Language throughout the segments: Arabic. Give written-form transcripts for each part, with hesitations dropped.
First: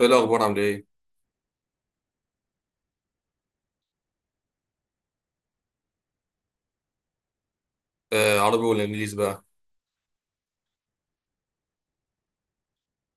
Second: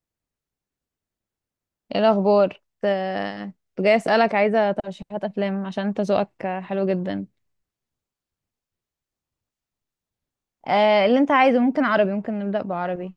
ايه الاخبار، عامل ايه؟ ايه الاخبار؟ كنت كنت جاي اسالك، عايزه ترشيحات افلام عشان انت ذوقك حلو جدا. آه، عربي ولا انجليزي بقى؟ آه، اللي انت عايزه، ممكن عربي، ممكن نبدا بعربي.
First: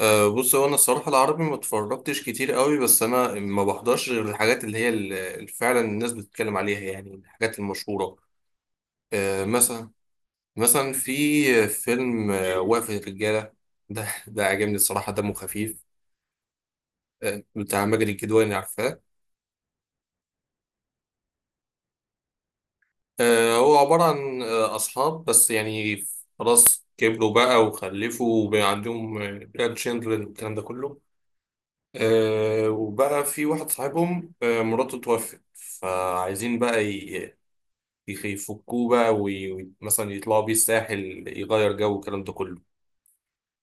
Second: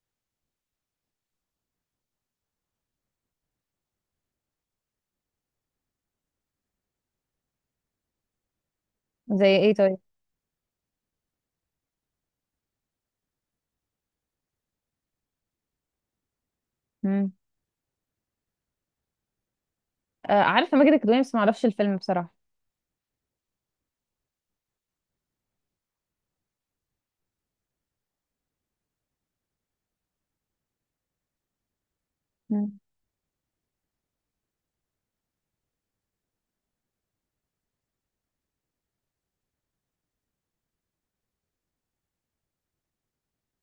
آه، بص، هو انا الصراحه العربي ما اتفرجتش كتير قوي، بس انا ما بحضرش غير الحاجات اللي فعلا الناس بتتكلم عليها، يعني الحاجات المشهوره. آه، زي ايه مثلا طيب؟ مثلا في فيلم وقفه الرجاله. ده عجبني الصراحه، دمه خفيف. مم. آه، بتاع ماجد الكدواني، عارفاه؟ آه، عارفه ماجد الكدواني بس ما اعرفش الفيلم بصراحه. آه، هو عباره عن اصحاب، بس يعني خلاص كبروا بقى وخلفوا وبقى عندهم جراند تشيلدرن والكلام ده كله. آه، مم. وبقى في واحد صاحبهم، مراته توفت، فعايزين بقى يفكوه بقى ومثلا يطلعوا بيه الساحل، يغير جو والكلام ده كله.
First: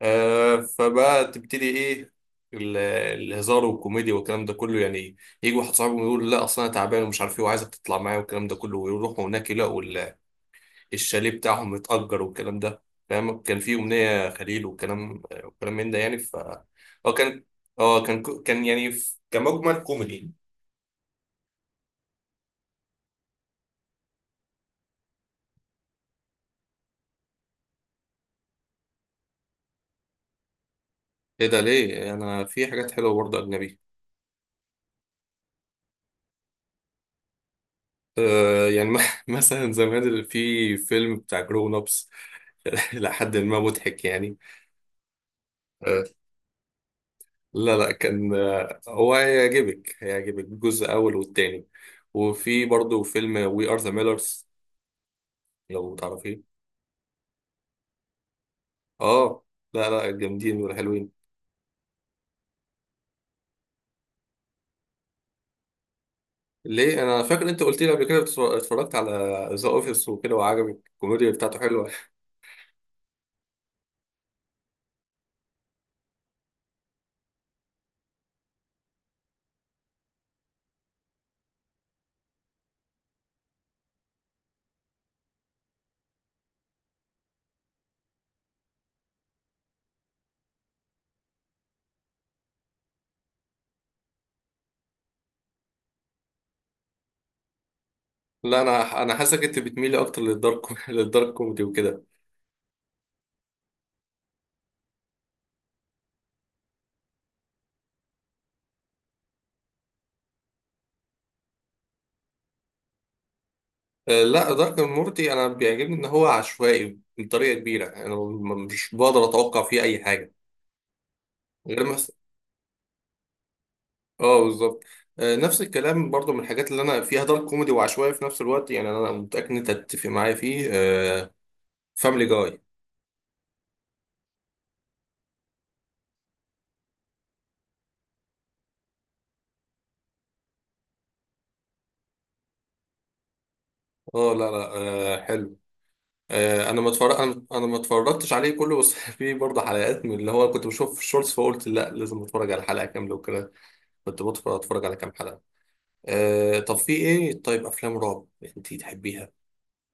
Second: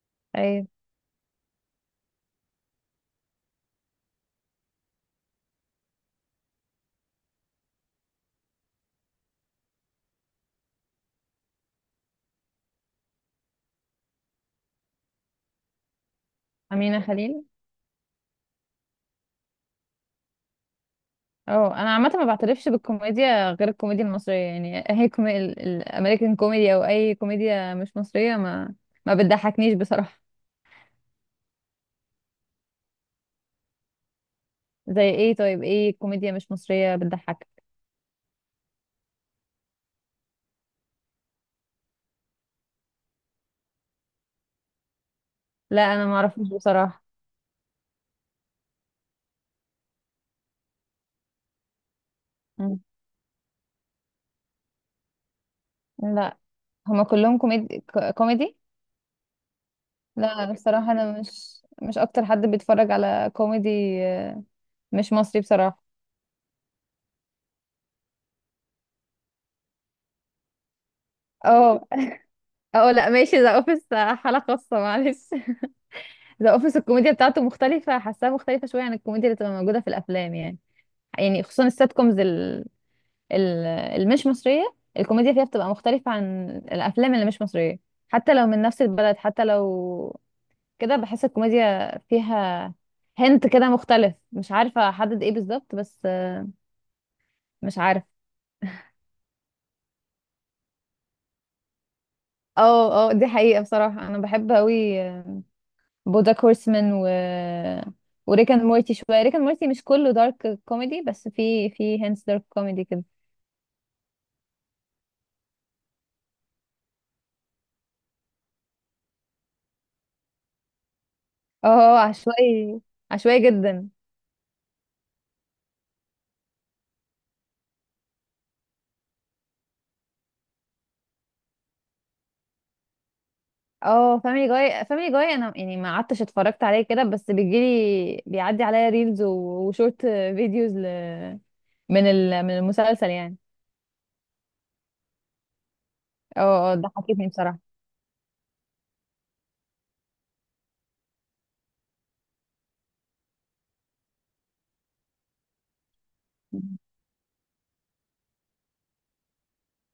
آه، ايوه، فبقى تبتدي ايه، ال- الهزار والكوميديا والكلام ده كله يعني. يجي واحد صاحبهم يقول لا اصلا انا تعبان ومش عارف ايه، وعايزك تطلع معايا والكلام ده كله، ويروحوا هناك يلاقوا الشاليه بتاعهم متأجر والكلام ده. فاهم، كان في أمنية خليل والكلام، من ده يعني. امينه هو كان خليل. اه كان كو- كان يعني ف- كمجمل كوميدي. اه انا عامه ما بعترفش بالكوميديا غير الكوميديا المصريه يعني اي كومي... الامريكان كوميدي او اي كوميديا مش مصريه ما ما بتضحكنيش بصراحه. ايه ده، ليه؟ انا في حاجات حلوه برضه اجنبي. زي ايه طيب؟ ايه كوميديا مش مصريه بتضحك؟ آه، يعني مثلا زمان اللي في فيلم بتاع جرون ابس. لحد ما مضحك يعني. لا آه، انا ما اعرفش بصراحه. لا، لا، كان هو هيعجبك الجزء الاول والتاني، وفي برضه فيلم وي ار ذا ميلرز، لو لا. تعرفيه. هما كلهم كوميدي؟ كوميدي؟ اه، لا، لا، لا، أنا جامدين بصراحة انا وحلوين. مش اكتر حد بيتفرج على كوميدي آه، مش مصري بصراحة. ليه؟ انا فاكر انت قلت لي قبل كده اتفرجت على ذا اوفيس وكده، وعجبك الكوميديا بتاعته اه، حلوه. اه، لا ماشي، ذا اوفيس حالة خاصة معلش. ذا اوفيس الكوميديا بتاعته مختلفة، حاساها مختلفة شوية عن الكوميديا اللي بتبقى موجودة في الافلام يعني. يعني خصوصا السات كومز ال... المش مصرية، الكوميديا فيها بتبقى مختلفة عن الافلام اللي مش مصرية، حتى لو من نفس البلد، حتى لو كده بحس الكوميديا فيها هنت كده مختلف، مش عارفة احدد ايه بالظبط بس، مش عارفة. لا، انا حاسسك انت بتميلي اكتر للدارك، للدارك كوميدي وكده. اه، اه، دي حقيقة بصراحة، انا بحب قوي بوجاك هورسمان وريك اند مورتي، شوية ريك اند مورتي مش كله دارك كوميدي بس في هنتس دارك كوميدي كده. آه، لا، دارك مورتي انا بيعجبني ان هو عشوائي بطريقه كبيره، يعني انا مش بقدر اتوقع فيه اي حاجه، اه، غير مثلا. عشوائي، عشوائي جدا. اه، بالظبط. آه، نفس الكلام برضو، من الحاجات اللي انا فيها دارك كوميدي وعشوائي في نفس الوقت يعني، انا متاكد ان انت هتتفق معايا فيه. فاملي جاي، Family Guy. اه، فاميلي جاي، فاميلي جاي انا يعني ما قعدتش اتفرجت عليه كده، بس بيجيلي، بيعدي عليا ريلز و- وشورت فيديوز ل... من ال... من المسلسل يعني. آه، لا، لا. آه، حلو. آه، اه، اه، انا ما اتفرج ضحكتني انا انا بصراحة. ما اتفرجتش عليه كله، بس في برضه حلقات من اللي هو كنت بشوف في الشورتس، فقلت لا لازم اتفرج على حلقه كامله وكده. كنت اتفرج على كام حلقه. أه، طب في ايه، طيب افلام رعب انتي تحبيها؟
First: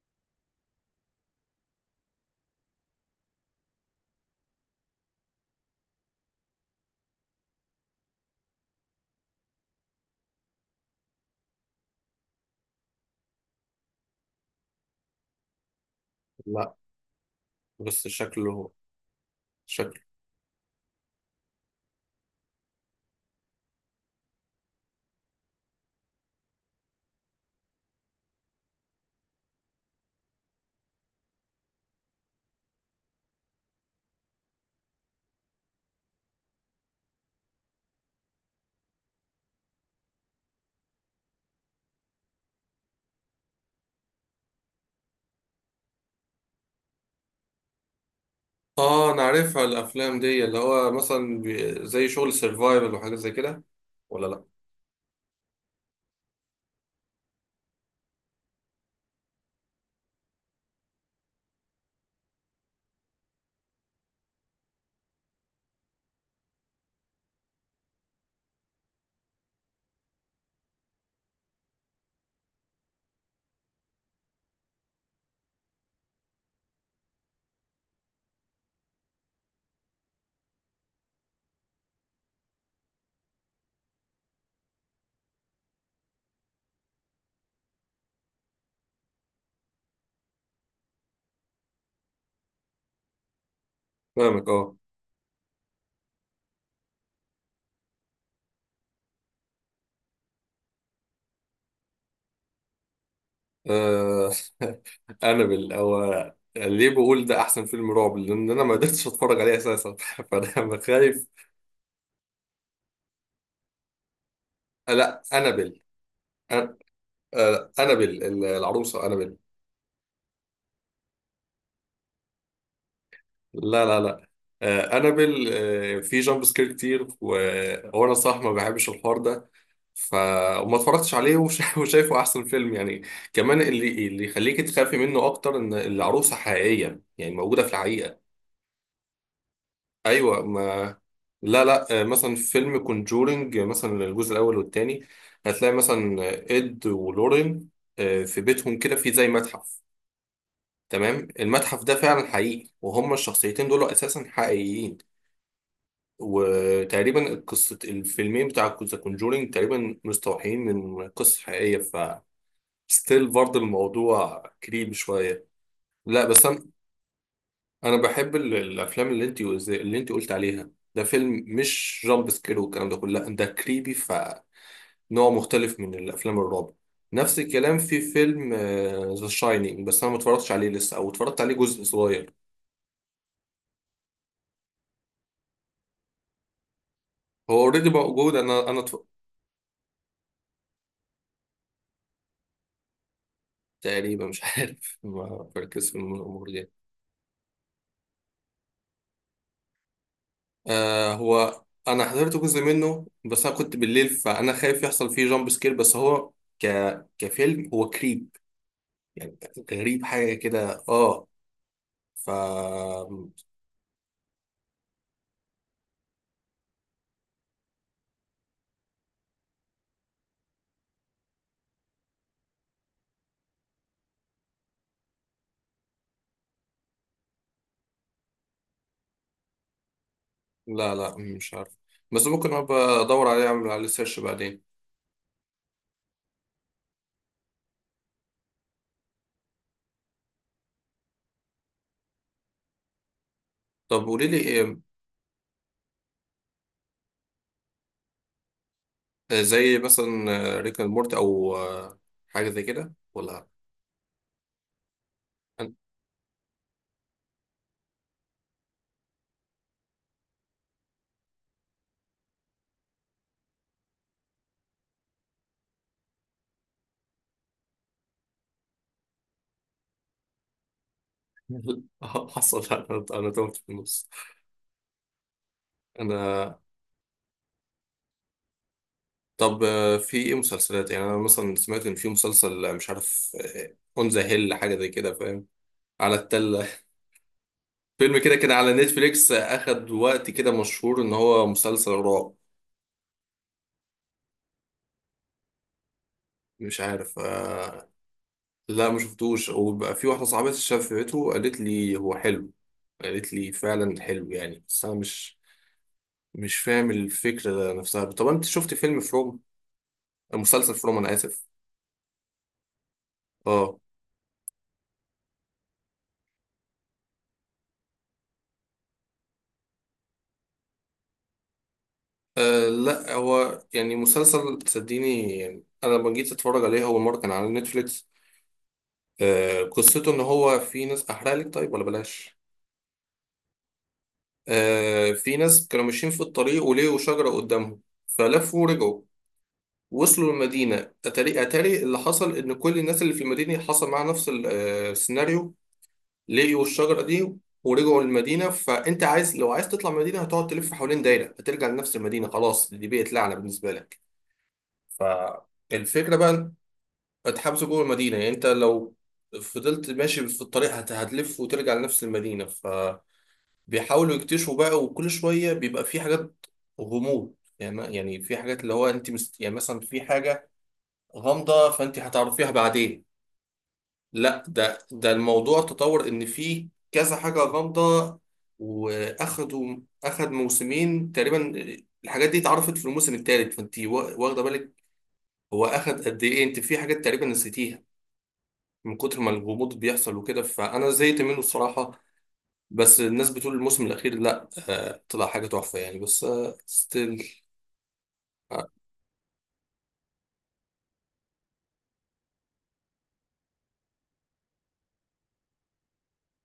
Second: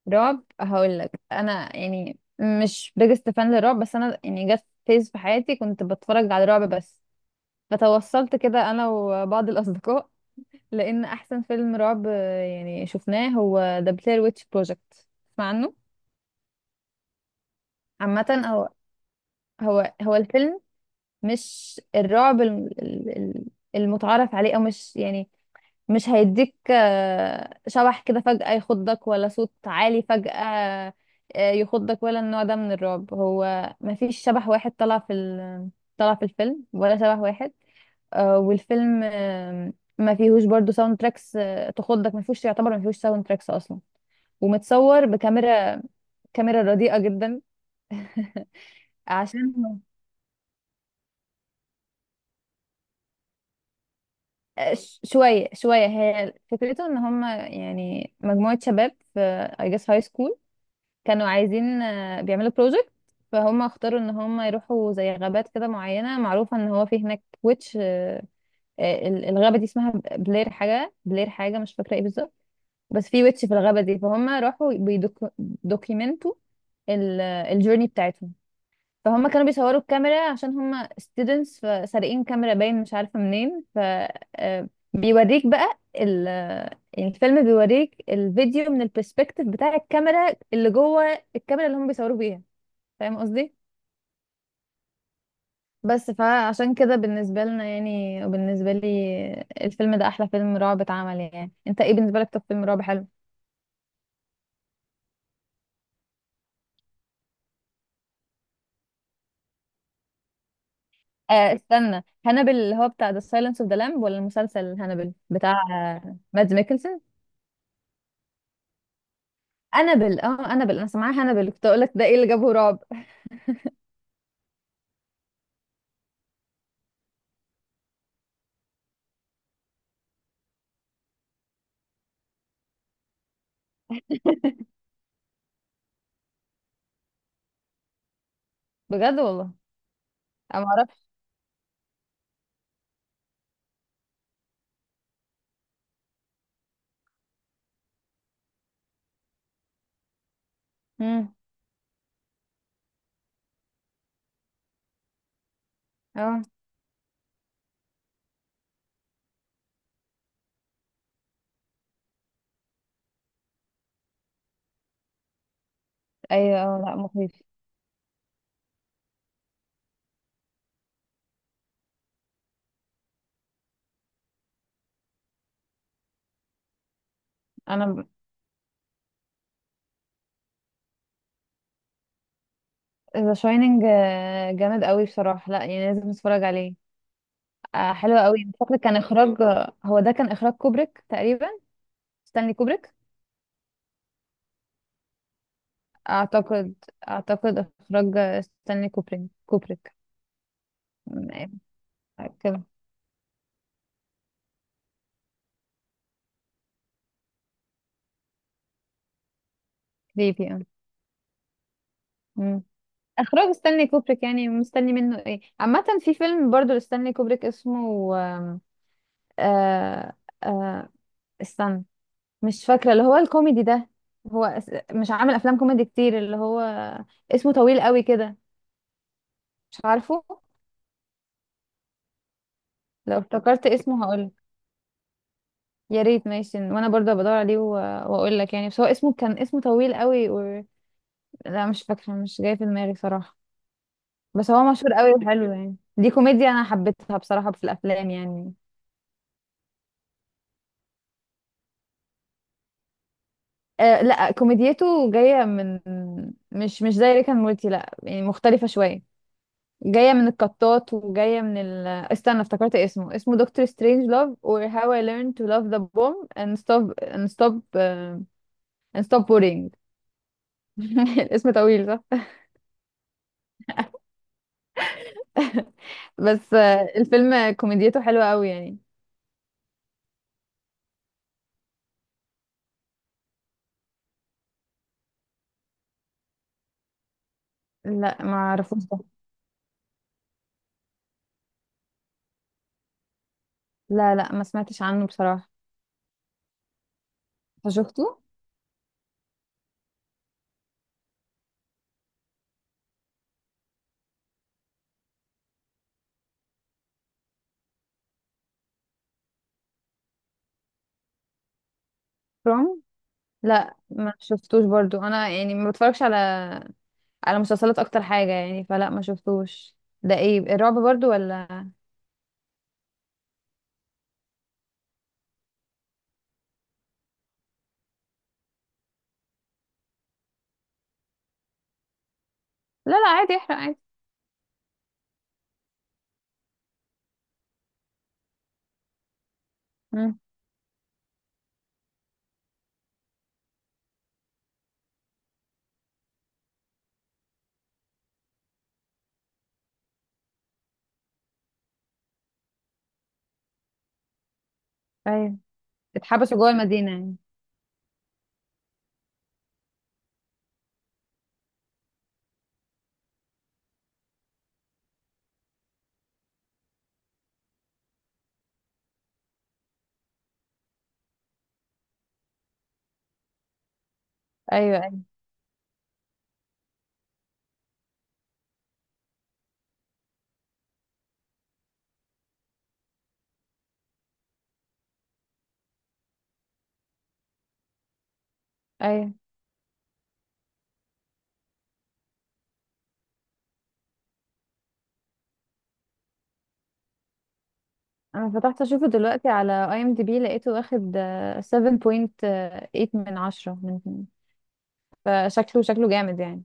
رعب؟ هقول لك، انا يعني مش بيجست فان للرعب، بس انا يعني جت فيز في حياتي كنت بتفرج على رعب، بس فتوصلت كده انا وبعض الاصدقاء لان احسن فيلم رعب يعني شفناه هو ذا بلاير ويتش بروجكت، تسمع عنه؟ لا، بس عامه هو شكله. هو شكله. هو الفيلم مش الرعب المتعارف عليه، او مش يعني، مش هيديك شبح كده فجأة يخضك، ولا صوت عالي فجأة يخضك، ولا النوع ده من الرعب. هو مفيش شبح واحد طلع في ال... طلع في الفيلم، ولا شبح واحد والفيلم ما فيهوش برضو ساوند تراكس تخضك، ما فيهوش يعتبر، ما فيهوش ساوند تراكس اصلا، ومتصور بكاميرا، كاميرا رديئة جدا. اه، انا عشان عارفها الافلام دي، اللي هو مثلا زي شغل سرفايفل وحاجات زي كده، ولا؟ لا، شوية شوية هي فكرته ان هم، يعني مجموعة شباب في I guess high school كانوا عايزين بيعملوا بروجكت، فهم اختاروا ان هم يروحوا زي غابات كده معينة، معروفة ان هو في هناك ويتش ال- الغابة دي اسمها بلير حاجة، بلير حاجة مش فاكرة ايه بالظبط، بس في ويتش في الغابة دي، فهم راحوا بيدوكيمنتوا الجورني بتاعتهم، فهم كانوا بيصوروا الكاميرا عشان هم students، فسارقين كاميرا باين مش عارفة منين، ف بيوريك بقى ال... يعني الفيلم بيوريك الفيديو من البرسبكتيف بتاع الكاميرا اللي جوه، الكاميرا اللي هم بيصوروا بيها، فاهم قصدي؟ فاهمك، اه. بس فعشان كده بالنسبة لنا يعني، وبالنسبة لي الفيلم ده أحلى فيلم رعب اتعمل يعني. انت ايه بالنسبة لك طب فيلم رعب حلو؟ آه، انابل. او ليه بقول ده احسن فيلم رعب؟ لان انا ما قدرتش اتفرج عليه اساسا، فانا خايف. آه استنى، هانبل اللي هو بتاع The Silence of the Lamb ولا المسلسل هانبل لا، بتاع انابل. مادز أن- ميكلسن؟ آه، انابل، العروسه انابل. انابل، اه، انابل، انا سامعاها انابل كنت اقول لك ده ايه اللي جابه رعب. لا، لا، لا. انابل، في جامب سكير كتير، وانا صح ما بحبش الحوار ده. ف وما اتفرجتش عليه وشايفه احسن فيلم يعني. كمان اللي يخليك تخافي منه اكتر ان العروسه حقيقيه، يعني موجوده في الحقيقه. بجد؟ والله ايوه، ما... انا ما اعرفش. لا، لا. آه، مثلا في فيلم كونجورنج، مثلا الجزء الاول والتاني، هتلاقي مثلا اد ولورين. آه، في بيتهم كده في زي متحف. تمام، امم. المتحف ده فعلا حقيقي، وهم الشخصيتين دول اساسا حقيقيين. اه، وتقريبا قصة الفيلمين بتاع ذا كونجورينج تقريبا مستوحين من قصة حقيقية، ف ستيل برضه الموضوع كريم شوية. لا، بس ايوه، أنا اه، لا مخيف. أنا بحب الأفلام اللي أنت قلت عليها، ده فيلم مش جامب سكير والكلام ده كله، لا، ده كريبي، فنوع مختلف من الأفلام الرعب. نفس الكلام في انا فيلم ذا شاينينج، بس أنا ما اتفرجتش عليه لسه، أو اتفرجت عليه جزء صغير. ذا شايننج جامد قوي بصراحه، لا يعني لازم نتفرج عليه. هو أوريدي آه حلو موجود. قوي، فاكر كان اخراج، هو ده كان اخراج كوبريك تقريبا، ستانلي كوبريك. تقريبا مش عارف، ما بركز في المخرج. اعتقد، اعتقد اخراج ستانلي كوبريك، كوبريك. آه، أمم، هو انا حضرت جزء كده، منه، بس انا كنت بالليل فانا خايف يحصل فيه جامب سكير، بس هو ك كفيلم هو كريب يعني، غريب حاجه كريبي، اه. كده، اه. ف أمم. اخراج ستانلي كوبريك يعني مستني منه ايه؟ عامه في فيلم برضو لستانلي كوبريك اسمه، آه، آه، استنى، مش فاكرة، اللي هو الكوميدي ده، هو اس- مش عامل أفلام كوميدي كتير، اللي هو اسمه طويل قوي كده، مش عارفه. لا، لا، مش عارف، بس ممكن ابقى لو ادور عليه، افتكرت اعمل عليه اسمه سيرش هقول. بعدين. يا ريت، ماشي، وانا برضه بدور عليه و- واقول لك يعني، بس هو اسمه كان اسمه طويل قوي و... لا مش فاكرة، مش جاي في دماغي صراحة. طب قولي لي بس هو إيه. مشهور قوي وحلو يعني، دي كوميديا انا حبيتها بصراحة في الافلام يعني. آه، زي مثلا ريك اند مورتي، او حاجه زي كده، ولا؟ آه لا كوميديته جاية أنا- من، مش مش زي ريكان مورتي، لا يعني مختلفة شوية، جاية من القطات وجاية من ال، استنى افتكرت اسمه، اسمه دكتور سترينج لاف or how I learned to love the bomb and stop and stop and stop worrying. الاسم طويل صح. حصل، انا تهت في النص. بس انا الفيلم كوميديته حلوة قوي يعني. طب، آه، في ايه مسلسلات يعني، انا مثلا سمعت ان في مسلسل مش عارف، اون ذا هيل، حاجه زي كده، فاهم، على التله. فيلم لا ما كده كان على اعرفوش ده، نتفليكس، اخد وقت كده، مشهور ان هو مسلسل رعب. لا لا ما سمعتش عنه بصراحة. مش عارف، أنت آه. شفته؟ لا، ما شفتوش، وبقى في واحده صاحبتي شافته قالت لي هو حلو، قالت لي فعلا حلو يعني، بس انا مش فاهم الفكره نفسها. طب، انت شفت فيلم فروم مسلسل فروم، انا اسف. فروم؟ لا اه. ما شفتوش برضو، انا يعني ما بتفرجش على، على مسلسلات اكتر حاجة يعني، فلا ما شفتوش. ده ايه الرعب برضو ولا؟ أه، لا، هو يعني مسلسل، صدقيني. يعني انا لما جيت اتفرج عليه اول مره كان على نتفليكس. أه، قصته ان هو في ناس. احرق لك طيب ولا بلاش؟ لا لا عادي، احرق عادي. أه، في ناس كانوا ماشيين في الطريق، ولقوا شجره قدامهم، فلفوا ورجعوا. مم. وصلوا المدينه، اتاري اللي حصل ان كل الناس اللي في المدينه حصل معاها نفس السيناريو. لقوا الشجره دي، ورجعوا للمدينه، فانت لو عايز تطلع من المدينه، هتقعد تلف حوالين دايره، هترجع لنفس المدينه، خلاص دي بقت لعنه بالنسبه لك. ف أيوة. الفكرة اتحبسوا جوه بقى. المدينة يعني؟ هتحبسه جوه المدينة يعني، انت لو فضلت ماشي في الطريق هتلف وترجع لنفس المدينة، فبيحاولوا يكتشفوا بقى، وكل شوية بيبقى في حاجات غموض يعني، يعني في حاجات اللي هو انت يعني مثلا في حاجة غامضة، فانت هتعرفيها بعدين. لا، ايوه، ده ايوه، ده الموضوع تطور، ان في كذا حاجة غامضة. واخدوا اخد موسمين تقريبا، الحاجات دي اتعرفت في الموسم الثالث، فانت واخدة بالك، هو اخد قد ايه. انت في حاجات تقريبا نسيتيها من ايوه. كتر ما الغموض بيحصل وكده، فانا زهقت منه الصراحه. بس الناس بتقول الموسم الاخير، لا، طلع حاجه تحفه يعني، بس ستيل. انا فتحت آه، اشوفه دلوقتي على اي ام دي بي، لقيته واخد 7.8 من 10، من، فشكله، شكله جامد يعني.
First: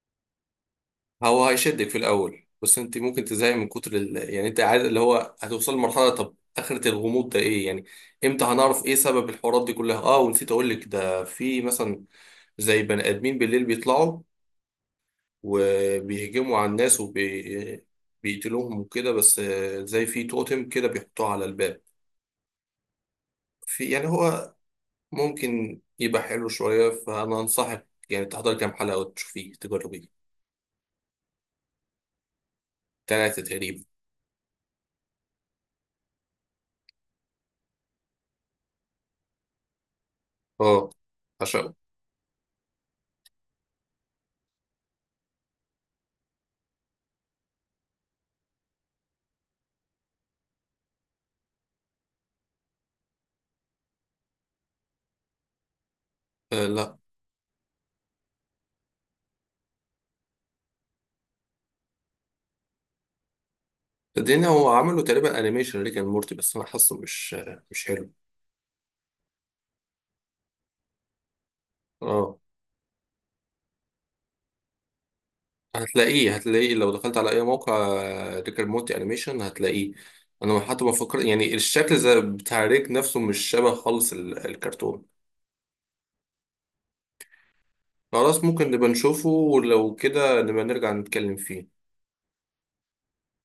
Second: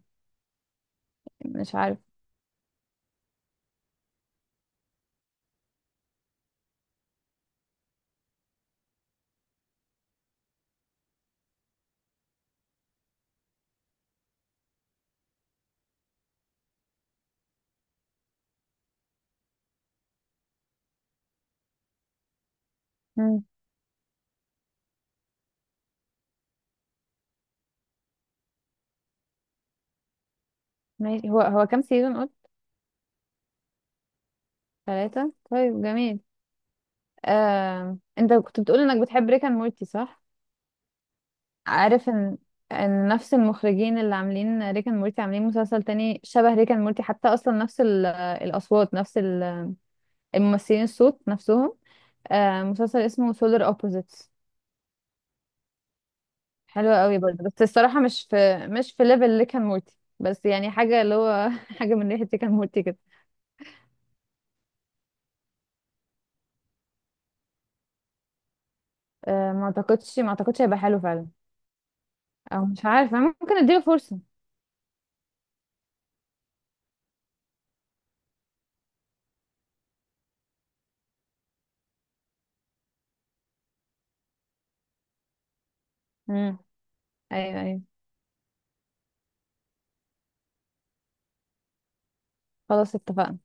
هو مش هيشدك في عارف. الاول، بس انت ممكن تزهقي من كتر يعني انت عاد اللي هو هتوصل لمرحله، طب اخره الغموض ده ايه يعني، امتى هنعرف ايه سبب الحوارات دي كلها؟ اه، ونسيت اقول لك، ده في مثلا زي بني ادمين بالليل بيطلعوا وبيهجموا على الناس بيقتلوهم وكده، بس زي في توتم كده بيحطوه على الباب. مم. في يعني، هو ممكن يبقى حلو شوية، فأنا أنصحك يعني تحضر كام حلقة وتشوفيه، تجربيه. ماشي، هو هو كام سيزون قلت؟ تلاتة تقريبا. ثلاثة؟ طيب، جميل. آه، انت كنت بتقول انك بتحب ريك اند مورتي صح؟ اه، عشان. عارف ان، ان نفس المخرجين اللي عاملين ريك اند مورتي عاملين مسلسل تاني شبه ريك اند مورتي، حتى اصلا نفس ال- الاصوات، نفس ال- الممثلين، الصوت نفسهم، مسلسل اسمه سولار اوبوزيتس. آه، لا، حلوة قوي برضه بس الصراحة مش في، مش في ليفل اللي كان مورتي، بس يعني حاجة اللي هو حاجة من ريحة كان مورتي كده. الدنيا هو عملوا تقريبا أنيميشن ريك أند مورتي، بس أنا حاسه مش حلو. أه ما اعتقدش هيبقى حلو فعلا، اه، او مش عارفة، ممكن اديله فرصة. هتلاقيه لو دخلت على أي موقع، ريك أند مورتي أنيميشن، هتلاقيه. أنا حتى بفكر يعني الشكل زي بتاع ريك نفسه، مش شبه خالص الكرتون. امم. ايوه، ايوه. خلاص، ممكن نبقى نشوفه، ولو كده نبقى نرجع نتكلم فيه. خلاص اتفقنا.